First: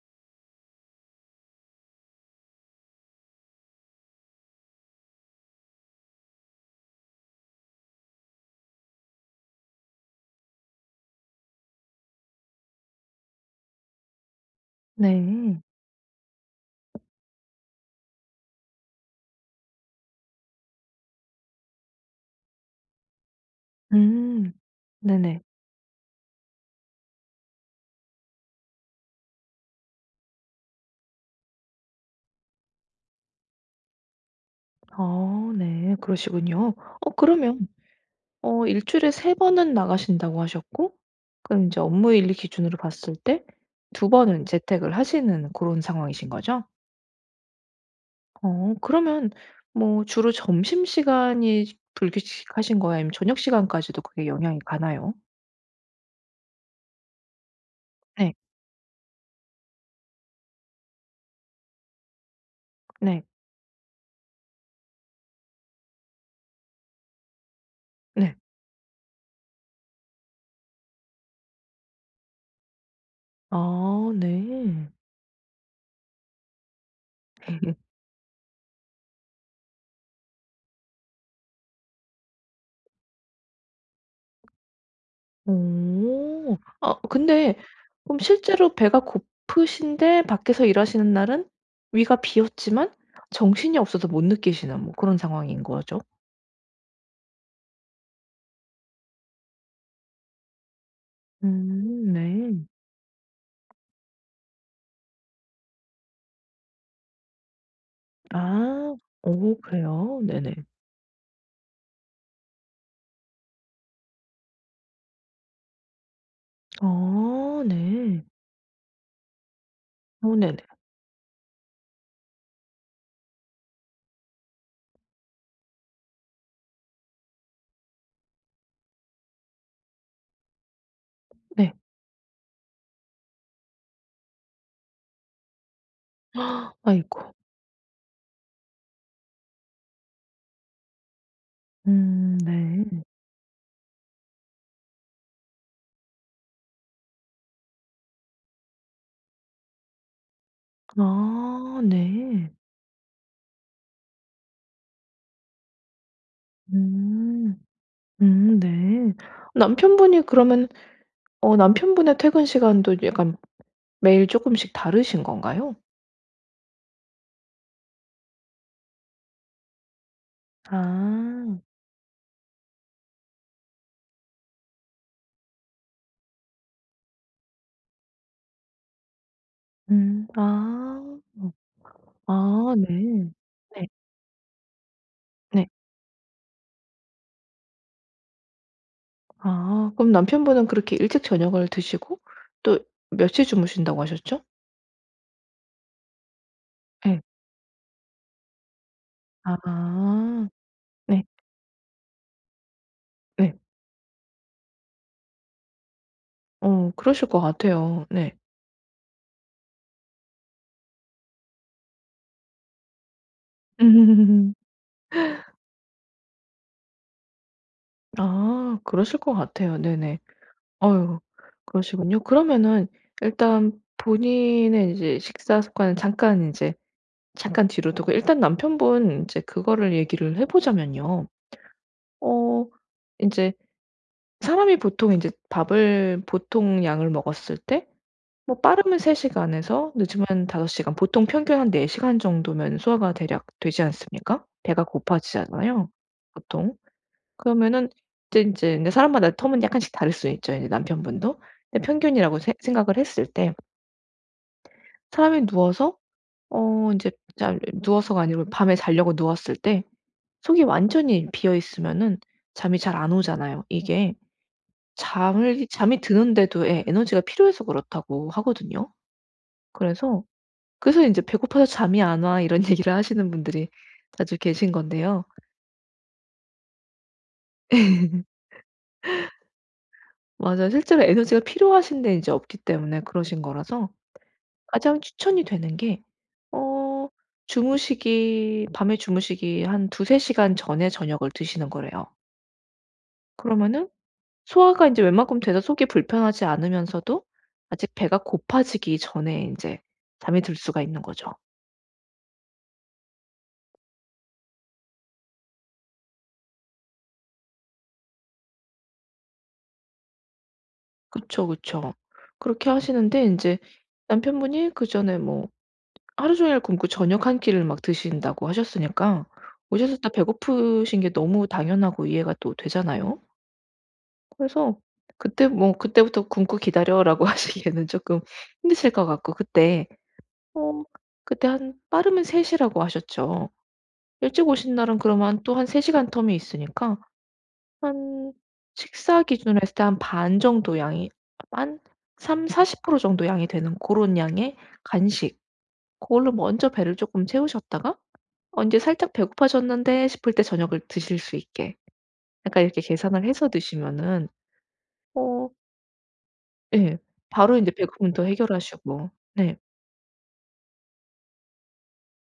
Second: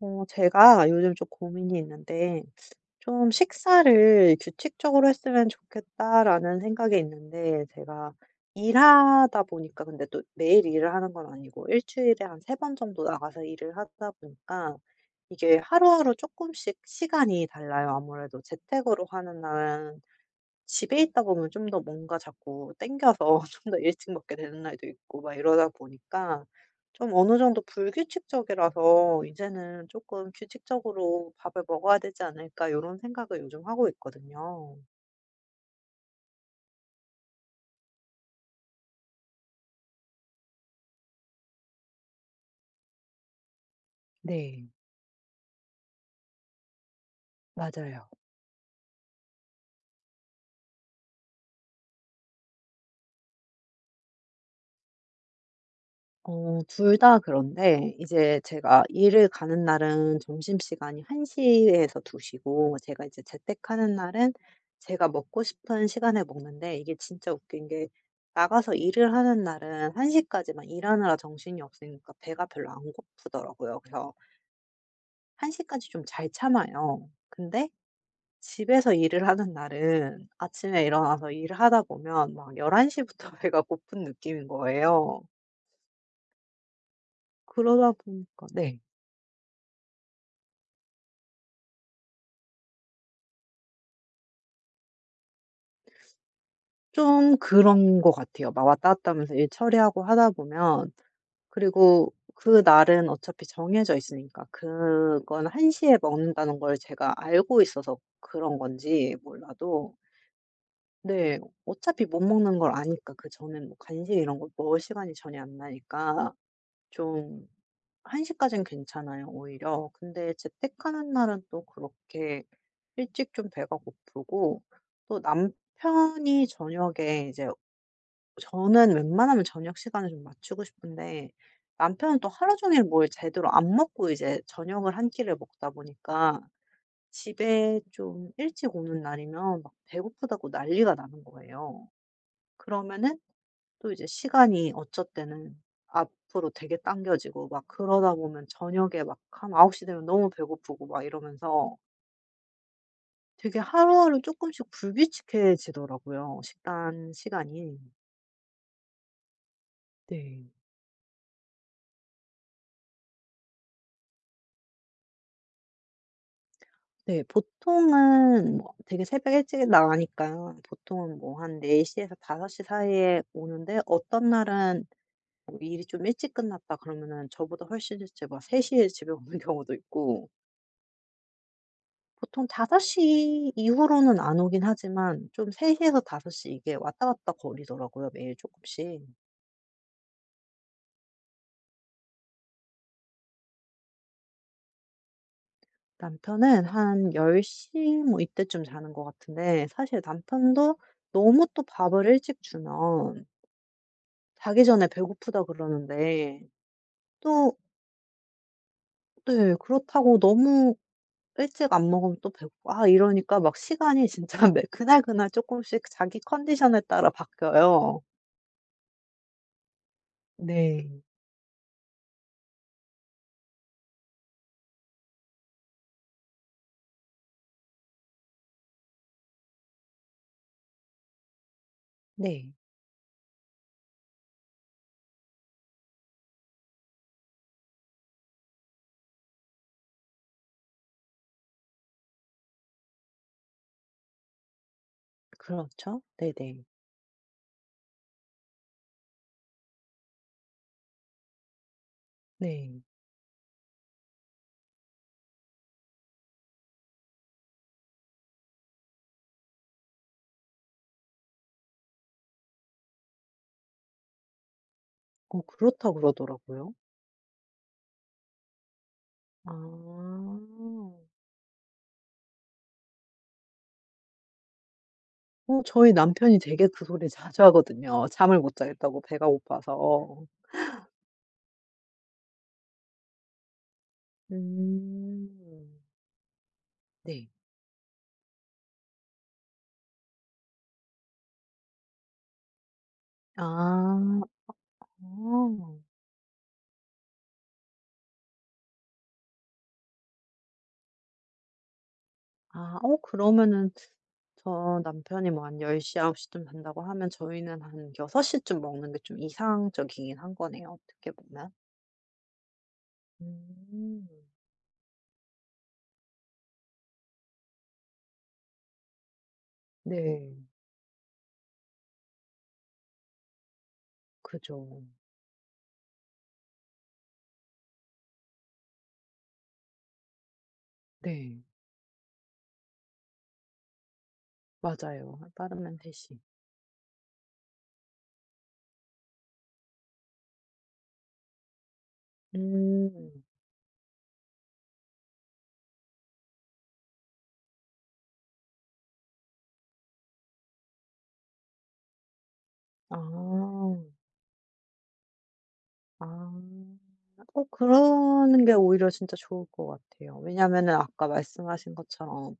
제가 요즘 좀 고민이 있는데, 좀 식사를 규칙적으로 했으면 좋겠다라는 생각이 있는데, 제가 일하다 보니까, 근데 또 매일 일을 하는 건 아니고, 일주일에 한 세 번 정도 나가서 일을 하다 보니까, 이게 네. 하루하루 조금씩 시간이 달라요. 아무래도 재택으로 하는 날은 집에 있다 보면 좀 더 뭔가 자꾸 땡겨서 좀 더 일찍 먹게 음. 되는 날도 있고 막 네네. 이러다 보니까 좀 어느 정도 불규칙적이라서 '이제는 조금 규칙적으로 밥을 먹어야 되지 않을까.' 이런 생각을 요즘 하고 있거든요. 아 네. 그러시군요. 그러면 일주일에 세 번은 나가신다고 하셨고 그럼 이제 업무일 기준으로 봤을 때 두 번은 네. 재택을 하시는 그런 상황이신 거죠? 맞아요. 그러면 뭐 주로 점심시간이 불규칙하신 거예요? 아니면 저녁 시간까지도 그게 영향이 가나요? 둘 다 그런데 네. 이제 제가 일을 가는 날은 점심시간이 1 시에서 2 시고, 제가 이제 네. 재택하는 날은 제가 먹고 싶은 시간에 먹는데, 이게 진짜 웃긴 게 네. 나가서 일을 하는 날은 1 시까지만 일하느라 정신이 없으니까 배가 별로 안 고프더라고요. 아 그래서 네. 1 시까지 좀 잘 참아요. 근데 집에서 일을 하는 날은 아침에 일어나서 일을 하다 보면 막 11 시부터 배가 고픈 느낌인 거예요. 오, 아 근데 그러다 그럼 보니까 실제로 네. 배가 고프신데 밖에서 일하시는 날은 위가 비었지만 정신이 없어서 못 느끼시는 뭐 그런 상황인 거죠? 좀 그런 것 같아요. 막 왔다 갔다 하면서 일 처리하고 하다 보면, 그리고 네. 그 날은 어차피 정해져 있으니까 그건 1 시에 먹는다는 걸 제가 알고 있어서 그런 아. 건지 어 몰라도. 그래요? 네네. 네. 어차피 못 먹는 걸 아니까 그전엔 뭐 간식 이런 거 먹을 시간이 전혀 안 나니까, 좀 아 1 네. 시까지는 괜찮아요 오히려. 근데 어 네네. 재택하는 날은 또 그렇게 일찍 좀 배가 고프고, 또 남편이 저녁에 이제, 저는 웬만하면 저녁 시간을 좀 맞추고 싶은데 네. 남편은 또 하루 종일 뭘 제대로 안 먹고 이제 저녁을 한 끼를 먹다 보니까, 아이고. 집에 좀 일찍 오는 날이면 막 배고프다고 난리가 나는 거예요. 네. 그러면은 또 이제 시간이 어쩔 때는 앞으로 되게 당겨지고 막 그러다 보면 저녁에 막 한9홉시 되면 너무 배고프고 막 이러면서, 아 네. 되게 하루하루 조금씩 불규칙해지더라고요 식단 음. 시간이. 네. 남편분이 네. 그러면 남편분의 퇴근 시간도 약간 매일 쪼끔씩 다르신 건가요? 네. 보통은 뭐 되게 새벽 일찍 나가니까요. 보통은 뭐 아. 한4시 에서 5섯시 사이에 오는데, 어떤 날은 뭐 일이 좀 일찍 끝났다 그러면은 저보다 훨씬 일찍 막3시에 집에 오는 경우도 음. 있고, 아. 어, 보통 5아 섯 네. 시 네. 이후로는 안 오긴 하지만 좀 네. 3시 에서 5섯시 이게 왔다 갔다 거리더라고요, 매일 조금씩. 아 그럼 남편분은 그렇게 일찍 저녁을 드시고 또 몇 시에 주무신다고 하셨죠? 남편은 한 예. 1 0뭐 이때쯤 자는 것 같은데, 사실 아. 남편도 네. 너무 또 밥을 일찍 주면 네. 자기 전에 배고프다 그러는데, 어 그러실 것 또, 같아요. 네. 네, 그렇다고 너무 일찍 안 먹으면 또 배고프고, 아, 이러니까 막 시간이 진짜 매 그날그날 쪼끔씩 자기 컨디션에 따라 바뀌어요. 아 그러실 것 같아요. 네네. 네. 어유 그러시군요. 그러면은 일단 본인의 이제 식사 습관은 잠깐 뒤로 두고 일단 남편분 인제 그거를 얘기를 해 보자면요. 네. 어 인제 사람이 보통 인제 밥을 보통 양을 먹었을 때 뭐 빠르면 3 시간에서 늦으면 5 시간 보통 평균 한 4 시간 정도면 소화가 대략 되지 않습니까? 배가 고파지잖아요 그렇죠. 네네. 보통. 그러면은 이제 인제 근데 사람마다 텀은 약간씩 다를 수 있죠 이제 남편분도. 근데 평균이라고 세 네. 생각을 했을 때 사람이 누워서 어 인제 잘 누워서가 아니고 밤에 자려고 누웠을 때 속이 완전히 비어 있으면은 잠이 잘 안 오잖아요 이게. 잠을 잠이 그렇다고 드는데도 그러더라고요. 예 에너지가 필요해서 그렇다고 하거든요. 아. 그래서 그래서 인제 "배고파서 잠이 안 와." 이런 얘기를 하시는 분들이 자주 계신 건데요. 저희 남편이 되게 그 소리 자주 하거든요. 잠을 못 자겠다고, 배가 고파서. 맞아요. 실제로 에너지가 필요하신데 인제 없기 때문에 그러신 거라서 가장 음. 추천이 되는 게 어 네. 주무시기 한 두세 시간 전에 저녁을 드시는 거래요. 그러면은 아. 소화가 인제 웬만큼 돼서 어. 속이 불편하지 않으면서도 아직 배가 고파지기 전에 인제 잠이 들 수가 있는 거죠. 아, 그러면은 저 남편이 뭐 한 1 0 아홉 9쯤 잔다고 하면, 저희는 한6섯시쯤 먹는 게 좀 이상적이긴 한 거네요, 어떻게 그쵸, 보면. 그쵸. 그렇게 하시는데 인제 음. 남편분이 그전에 뭐 하루 종일 굶고 저녁 한 끼를 막 드신다고 하셨으니까 오셨서때 네. 배고프신 게 너무 당연하고 이해가 또 되잖아요. 그죠. 그래서 그때 뭐 "그때부터 굶고 기다려."라고 하시기에는 쪼끔 힘드실 것 같고 어 네. 그때 한 빠르면 3 시라고 하셨죠. 일찍 오신 날은 맞아요. 그러면 또 한 빠르면 3 3 시간 시 텀이 있으니까 한 식사 기준으로 했을 때 한 반 정도 양이 한3십4 0 음. 정도 양이 되는 고런 양의 간식 고걸로 먼저 배를 쪼끔 채우셨다가 어 인제 '살짝 배고파졌는데.' 싶을 때 저녁을 드실 수 있게 약간 이렇게 계산을 해서 아. 드시면은 어 아. 예 바로 인제 배고픔도 그러는 게 오히려 해결하시고 진짜 좋을 네. 것 같아요. 왜냐면은 아까 말씀하신 것처럼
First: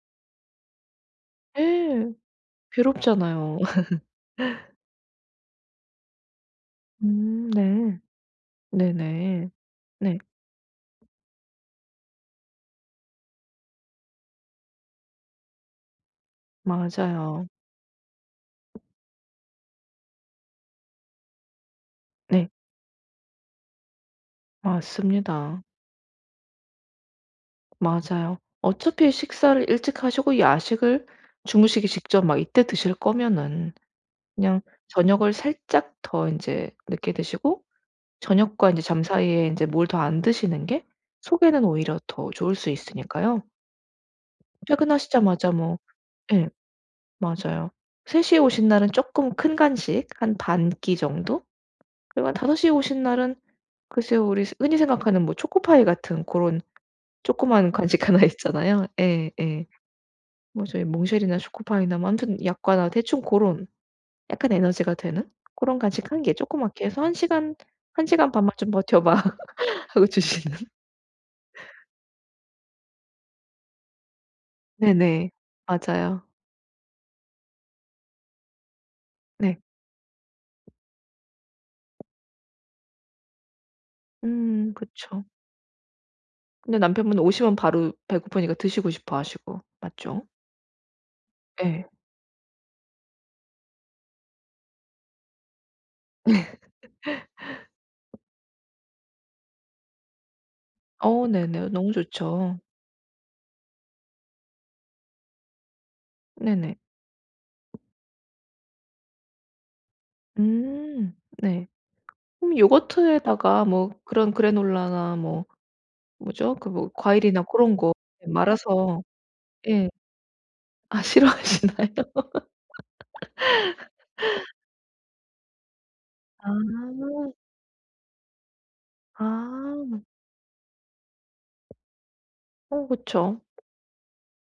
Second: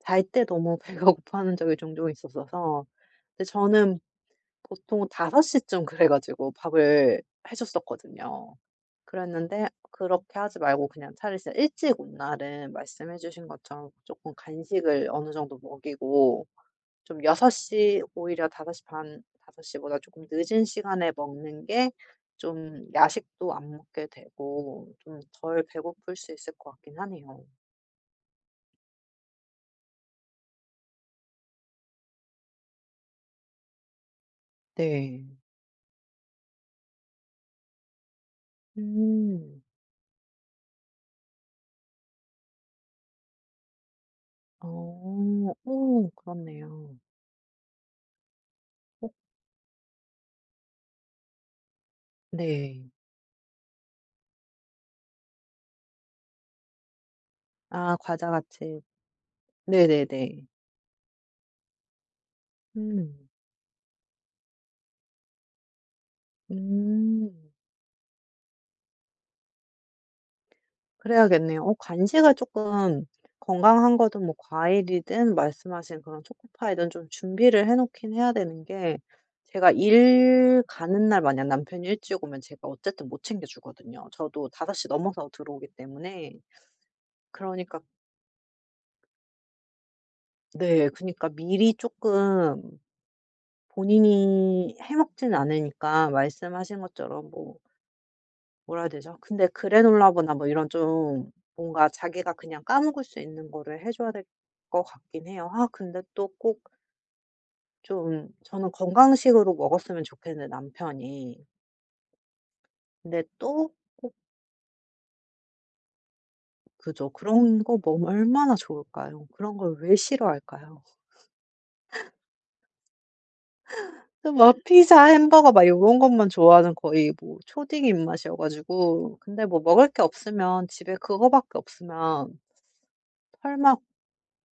잘 때 너무 배가 고파하는 적이 종종 예. 있었어서. 근데 괴롭잖아요. 저는 보통 5섯시쯤 그래 가지고 밥을 해 네. 줬었거든요. 네네. 그랬는데, 네. 그렇게 하지 말고 그냥 차라리 진짜 일찍 온 날은 말씀해 주신 것처럼 조금 간식을 어느 정도 먹이고, 좀6 맞아요. 섯시 오히려 5시반5섯시 보다 조금 늦은 시간에 먹는 게 네. 좀 야식도 안 먹게 되고 좀 맞습니다. 덜 배고플 수 있을 것 같긴 하네요. 맞아요. 어차피 식사를 일찍 하시고 야식을 주무시기 직전 막 이때 드실 거면은 그냥 저녁을 네. 살짝 더 인제 늦게 드시고 저녁과 인제 잠 사이에 음. 인제 뭘 더 안 드시는 게 속에는 오히려 더 좋을 수 있으니까요. 퇴근하시자마자 어. 뭐 오, 예 그렇네요. 맞아요. 3 시에 오신 날은 어. 쪼끔 큰 간식 한 반 끼 정도? 그리고 한 5 시에 네. 오신 날은 글쎄요 우리 흔히 생각하는 뭐 초코파이 같은 고런 조그만 아, 간식 하나 과자 같이. 있잖아요. 예 예. 네네네. 뭐 저희 몽쉘이나 초코파이나 뭐 아무튼 약과나 대충 음. 고런 약간 에너지가 되는 고런 간식 한 개 조그맣게 해서 한 음. 시간 한 시간 반만 좀 버텨 봐." 하고 주시는. 그래야겠네요. 간식을 조금, 건강한 거든 뭐 네네. 과일이든 말씀하신 맞아요. 그런 초코파이든 좀 준비를 해 놓긴 해야 되는 게, 네. 제가 일 가는 날 만약 남편이 일찍 오면 제가 어쨌든 못 챙겨 주거든요. 저도 5시 그쵸. 넘어서 들어오기 때문에. 근데 남편분은 오시면 그러니까, 바로 배고프니까 드시고 싶어 하시고. 맞죠? 네, 그니까 미리 예. 조금 본인이 해 먹진 않으니까 말씀하신 것처럼 뭐, 뭐라 해야 되죠? 근데 그래놀라거나 뭐 이런 어 좀 네네. 뭔가 너무 자기가 좋죠. 그냥 까먹을 수 있는 거를 해 줘야 될 것 같긴 해요. 아, 근데 또 꼭 네네. 좀 저는 건강식으로 먹었으면 좋겠는데, 음 남편이. 네. 그럼 근데 요거트에다가 또 뭐 그런 그래놀라나 뭐 뭐죠? 그 뭐 그죠. 과일이나 그런 고런 거 거 먹으면 네, 얼마나 말아서 좋을까요? 그런 걸 예. 왜 싫어할까요? 아 싫어하시나요? 또 막 피자, 햄버거 막 요런 것만 좋아하는, 거의 아. 뭐 초딩 입맛이어 가지고. 근데 뭐 먹을 아. 게 없으면, 집에 그거밖에 없으면 어 그쵸. 설마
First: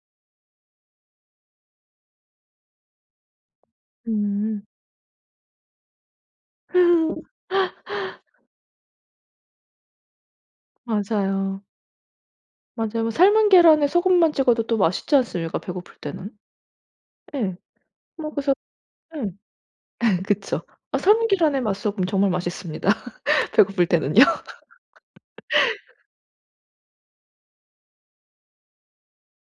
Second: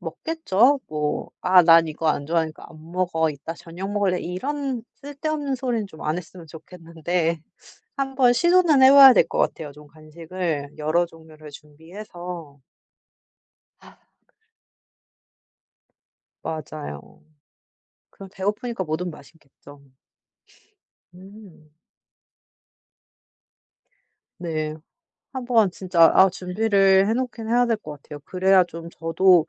먹겠죠. 뭐 "아, 난 이거 안 좋아하니까 안 먹어. 이따 저녁 먹을래." 음. 이런 쓸데없는 소리는 좀 안 했으면 좋겠는데 한번 시도는 해 봐야 될 것 같아요, 좀 간식을 여러 종류를 맞아요. 준비해서. 맞아요. 뭐 삶은 계란에 소금만 찍어도 또 맛있지 않습니까 배고플 때는. 맞아요. 예. 그럼 뭐 그래서 배고프니까 뭐든 예. 맛있겠죠. 그쵸. 아 삶은 계란에 음. 맛소금 정말 맛있습니다 배고플 때는요. 네. 한번 진짜, 아, 준비를 해 놓긴 해야 될 것 같아요. 그래야 좀, 저도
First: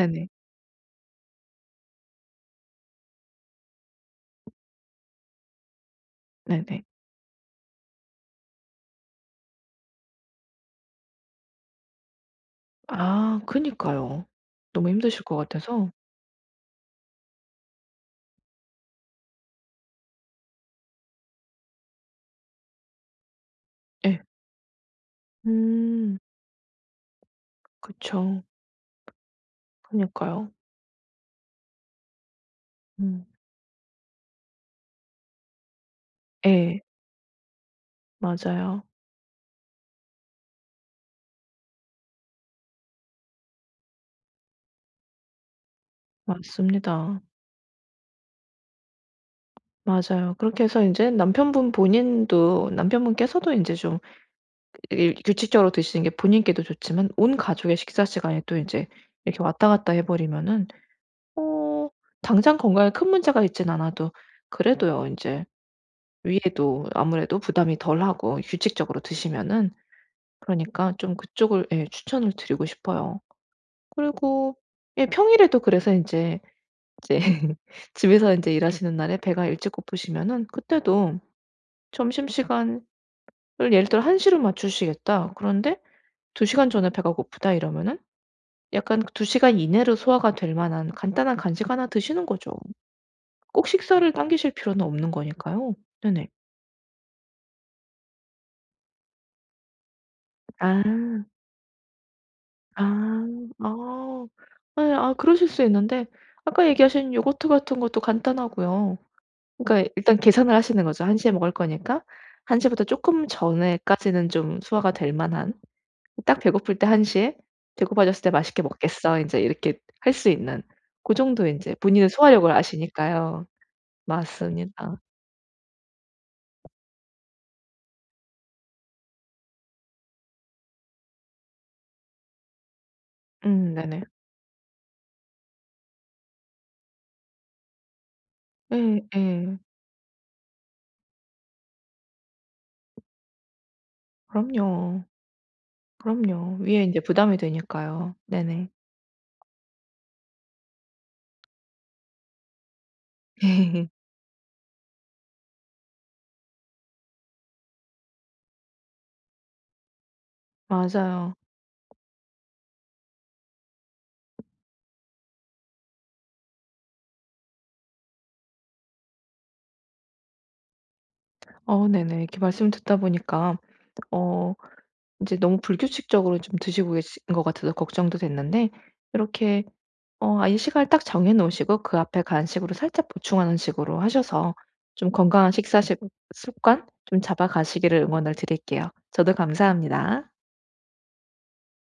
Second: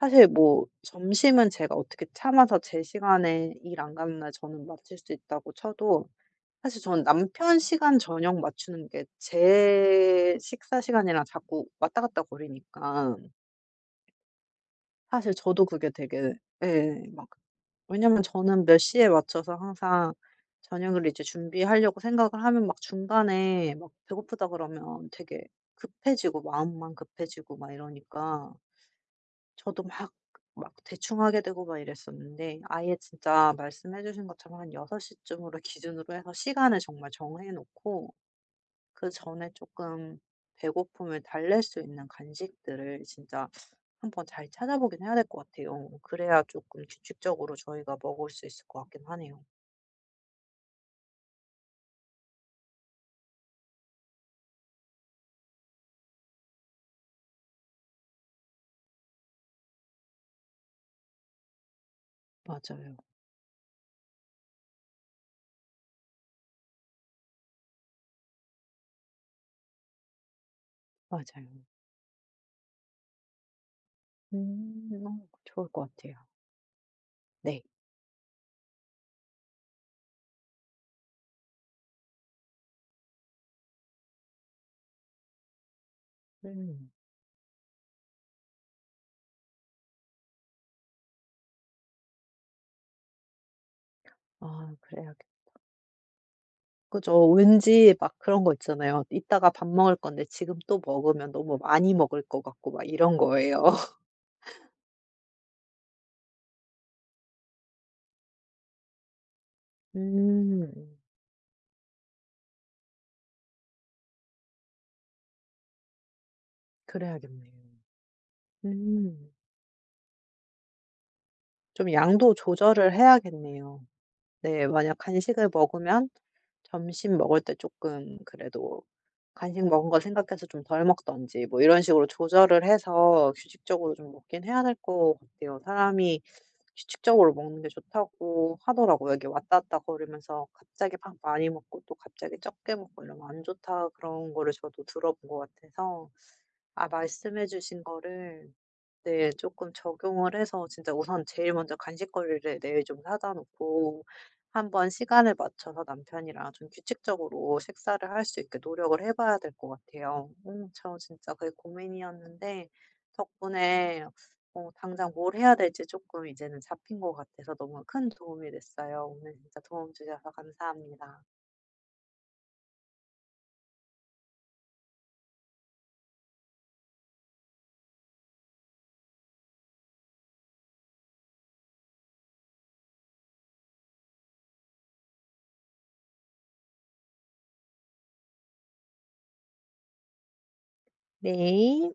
사실 뭐 점심은 제가 어떻게 참아서 제 시간에 일 안 가는 날 저는 마칠 수 있다고 쳐도, 사실 네네. 저는 남편 시간 저녁 맞추는 게 제 식사 시간이랑 자꾸 왔다 갔다 거리니까. 아 그니까요. 너무 힘드실 사실 것 저도 그게 같아서. 되게, 예, 막, 왜냐면 저는 몇 시에 맞춰서 항상 저녁을 이제 준비하려고 생각을 하면 막 중간에 막 예. 배고프다 그러면 되게 음. 급해지고 마음만 급해지고 막 그쵸. 이러니까 저도 막, 그니까요. 대충 하게 되고 막 이랬었는데, 아예 음. 진짜 말씀해 주신 것처럼 한 6 시쯤으로 기준으로 해서 시간을 예. 정말 정해 놓고, 맞아요. 그 전에 조금 배고픔을 달랠 수 있는 간식들을 진짜 한번 잘 찾아보긴 해야 될 것 같아요. 그래야 조금 맞습니다. 규칙적으로 저희가 먹을 수 있을 것 같긴 하네요. 맞아요. 그렇게 해서 인제 남편분 본인도 남편분께서도 인제 좀 이 규칙적으로 드시는 게 본인께도 좋지만 온 가족의 식사 시간에 또 인제 이렇게 왔다 갔다 해 버리면은 어 당장 건강에 맞아요, 큰 문제가 있진 않아도 그래도요 인제 위에도 아무래도 부담이 덜하고 규칙적으로 드시면은 그러니까 좀 맞아요. 그쪽을 예 추천을 드리고 싶어요. 그리고 예 평일에도 좋을 것 그래서 같아요. 인제 이제 네. 집에서 인제 일하시는 날에 배가 일찍 고프시면은 그때도 점심시간 를 예를 들어 1 시로 맞추시겠다. 그런데 2 시간 전에 음. 배가 고프다 이러면은 약간 2 시간 이내로 소화가 될 만한 간단한 간식 하나 드시는 거죠. 꼭 식사를 당기실 아, 필요는 없는 그래야겠. 거니까요. 네네. 그죠. 왠지 막 그런 거 있잖아요. 이따가 밥 먹을 건데 지금 또 아. 먹으면 너무 많이 먹을 것 같고 막 이런 아. 거예요. 아. 예. 아 그러실 수 있는데 아까 얘기하신 요거트 같은 것도 간단하고요. 그러니까 일단 계산을 하시는 음. 거죠. 1 시에 먹을 거니까 1 시보다 쪼끔 전에까지는 좀 소화가 될 만한. 딱 배고플 때 한 시에 그래야겠네요. "배고파졌을 때 맛있게 먹겠어." 음. 인제 이렇게 할 수 있는 고 정도 인제 좀 본인의 양도 소화력을 조절을 아시니까요. 해야겠네요. 네. 만약 맞습니다. 간식을 먹으면 점심 먹을 때 조금 그래도 간식 먹은 거 생각해서 좀 덜 먹든지 뭐 이런 식으로 조절을 해서 규칙적으로 네네. 좀 먹긴 해야 될 것 같아요. 사람이 규칙적으로 먹는 게 좋다고 예 하더라고요. 기 예. 왔다 갔다 거리면서 갑자기 막 많이 먹고 또 갑자기 적게 먹고 이러면 안 좋다 그런 거를 저도 그럼요. 들어 본 것 같아서. 그럼요. 위에 아, 인제 부담이 말씀해 주신 되니까요. 거를, 네네. 네, 조금 적용을 해서 진짜 우선 제일 먼저 간식거리를 내일 좀 사다 놓고 한번 시간을 맞춰서 남편이랑 좀 규칙적으로 식사를 할 수 있게 노력을 해 봐야 될 것 같아요. 저 맞아요. 진짜 그게 고민이었는데 덕분에 당장 뭘 해야 될지 조금 이제는 잡힌 것 같아서 너무 큰 도움이 됐어요. 오늘 진짜 도움 주셔서 감사합니다. 어 네네. 이렇게 말씀 듣다 보니까 어 인제 너무 불규칙적으로 좀 드시고 계신 것 같아서 걱정도 됐는데 이렇게 아예 시간을 딱 정해 놓으시고 그 앞에 간식으로 살짝 보충하는 식으로 하셔서 좀 건강한 식사 식 습관 좀 잡아가시기를 응원을 드릴게요. 저도 감사합니다. 네.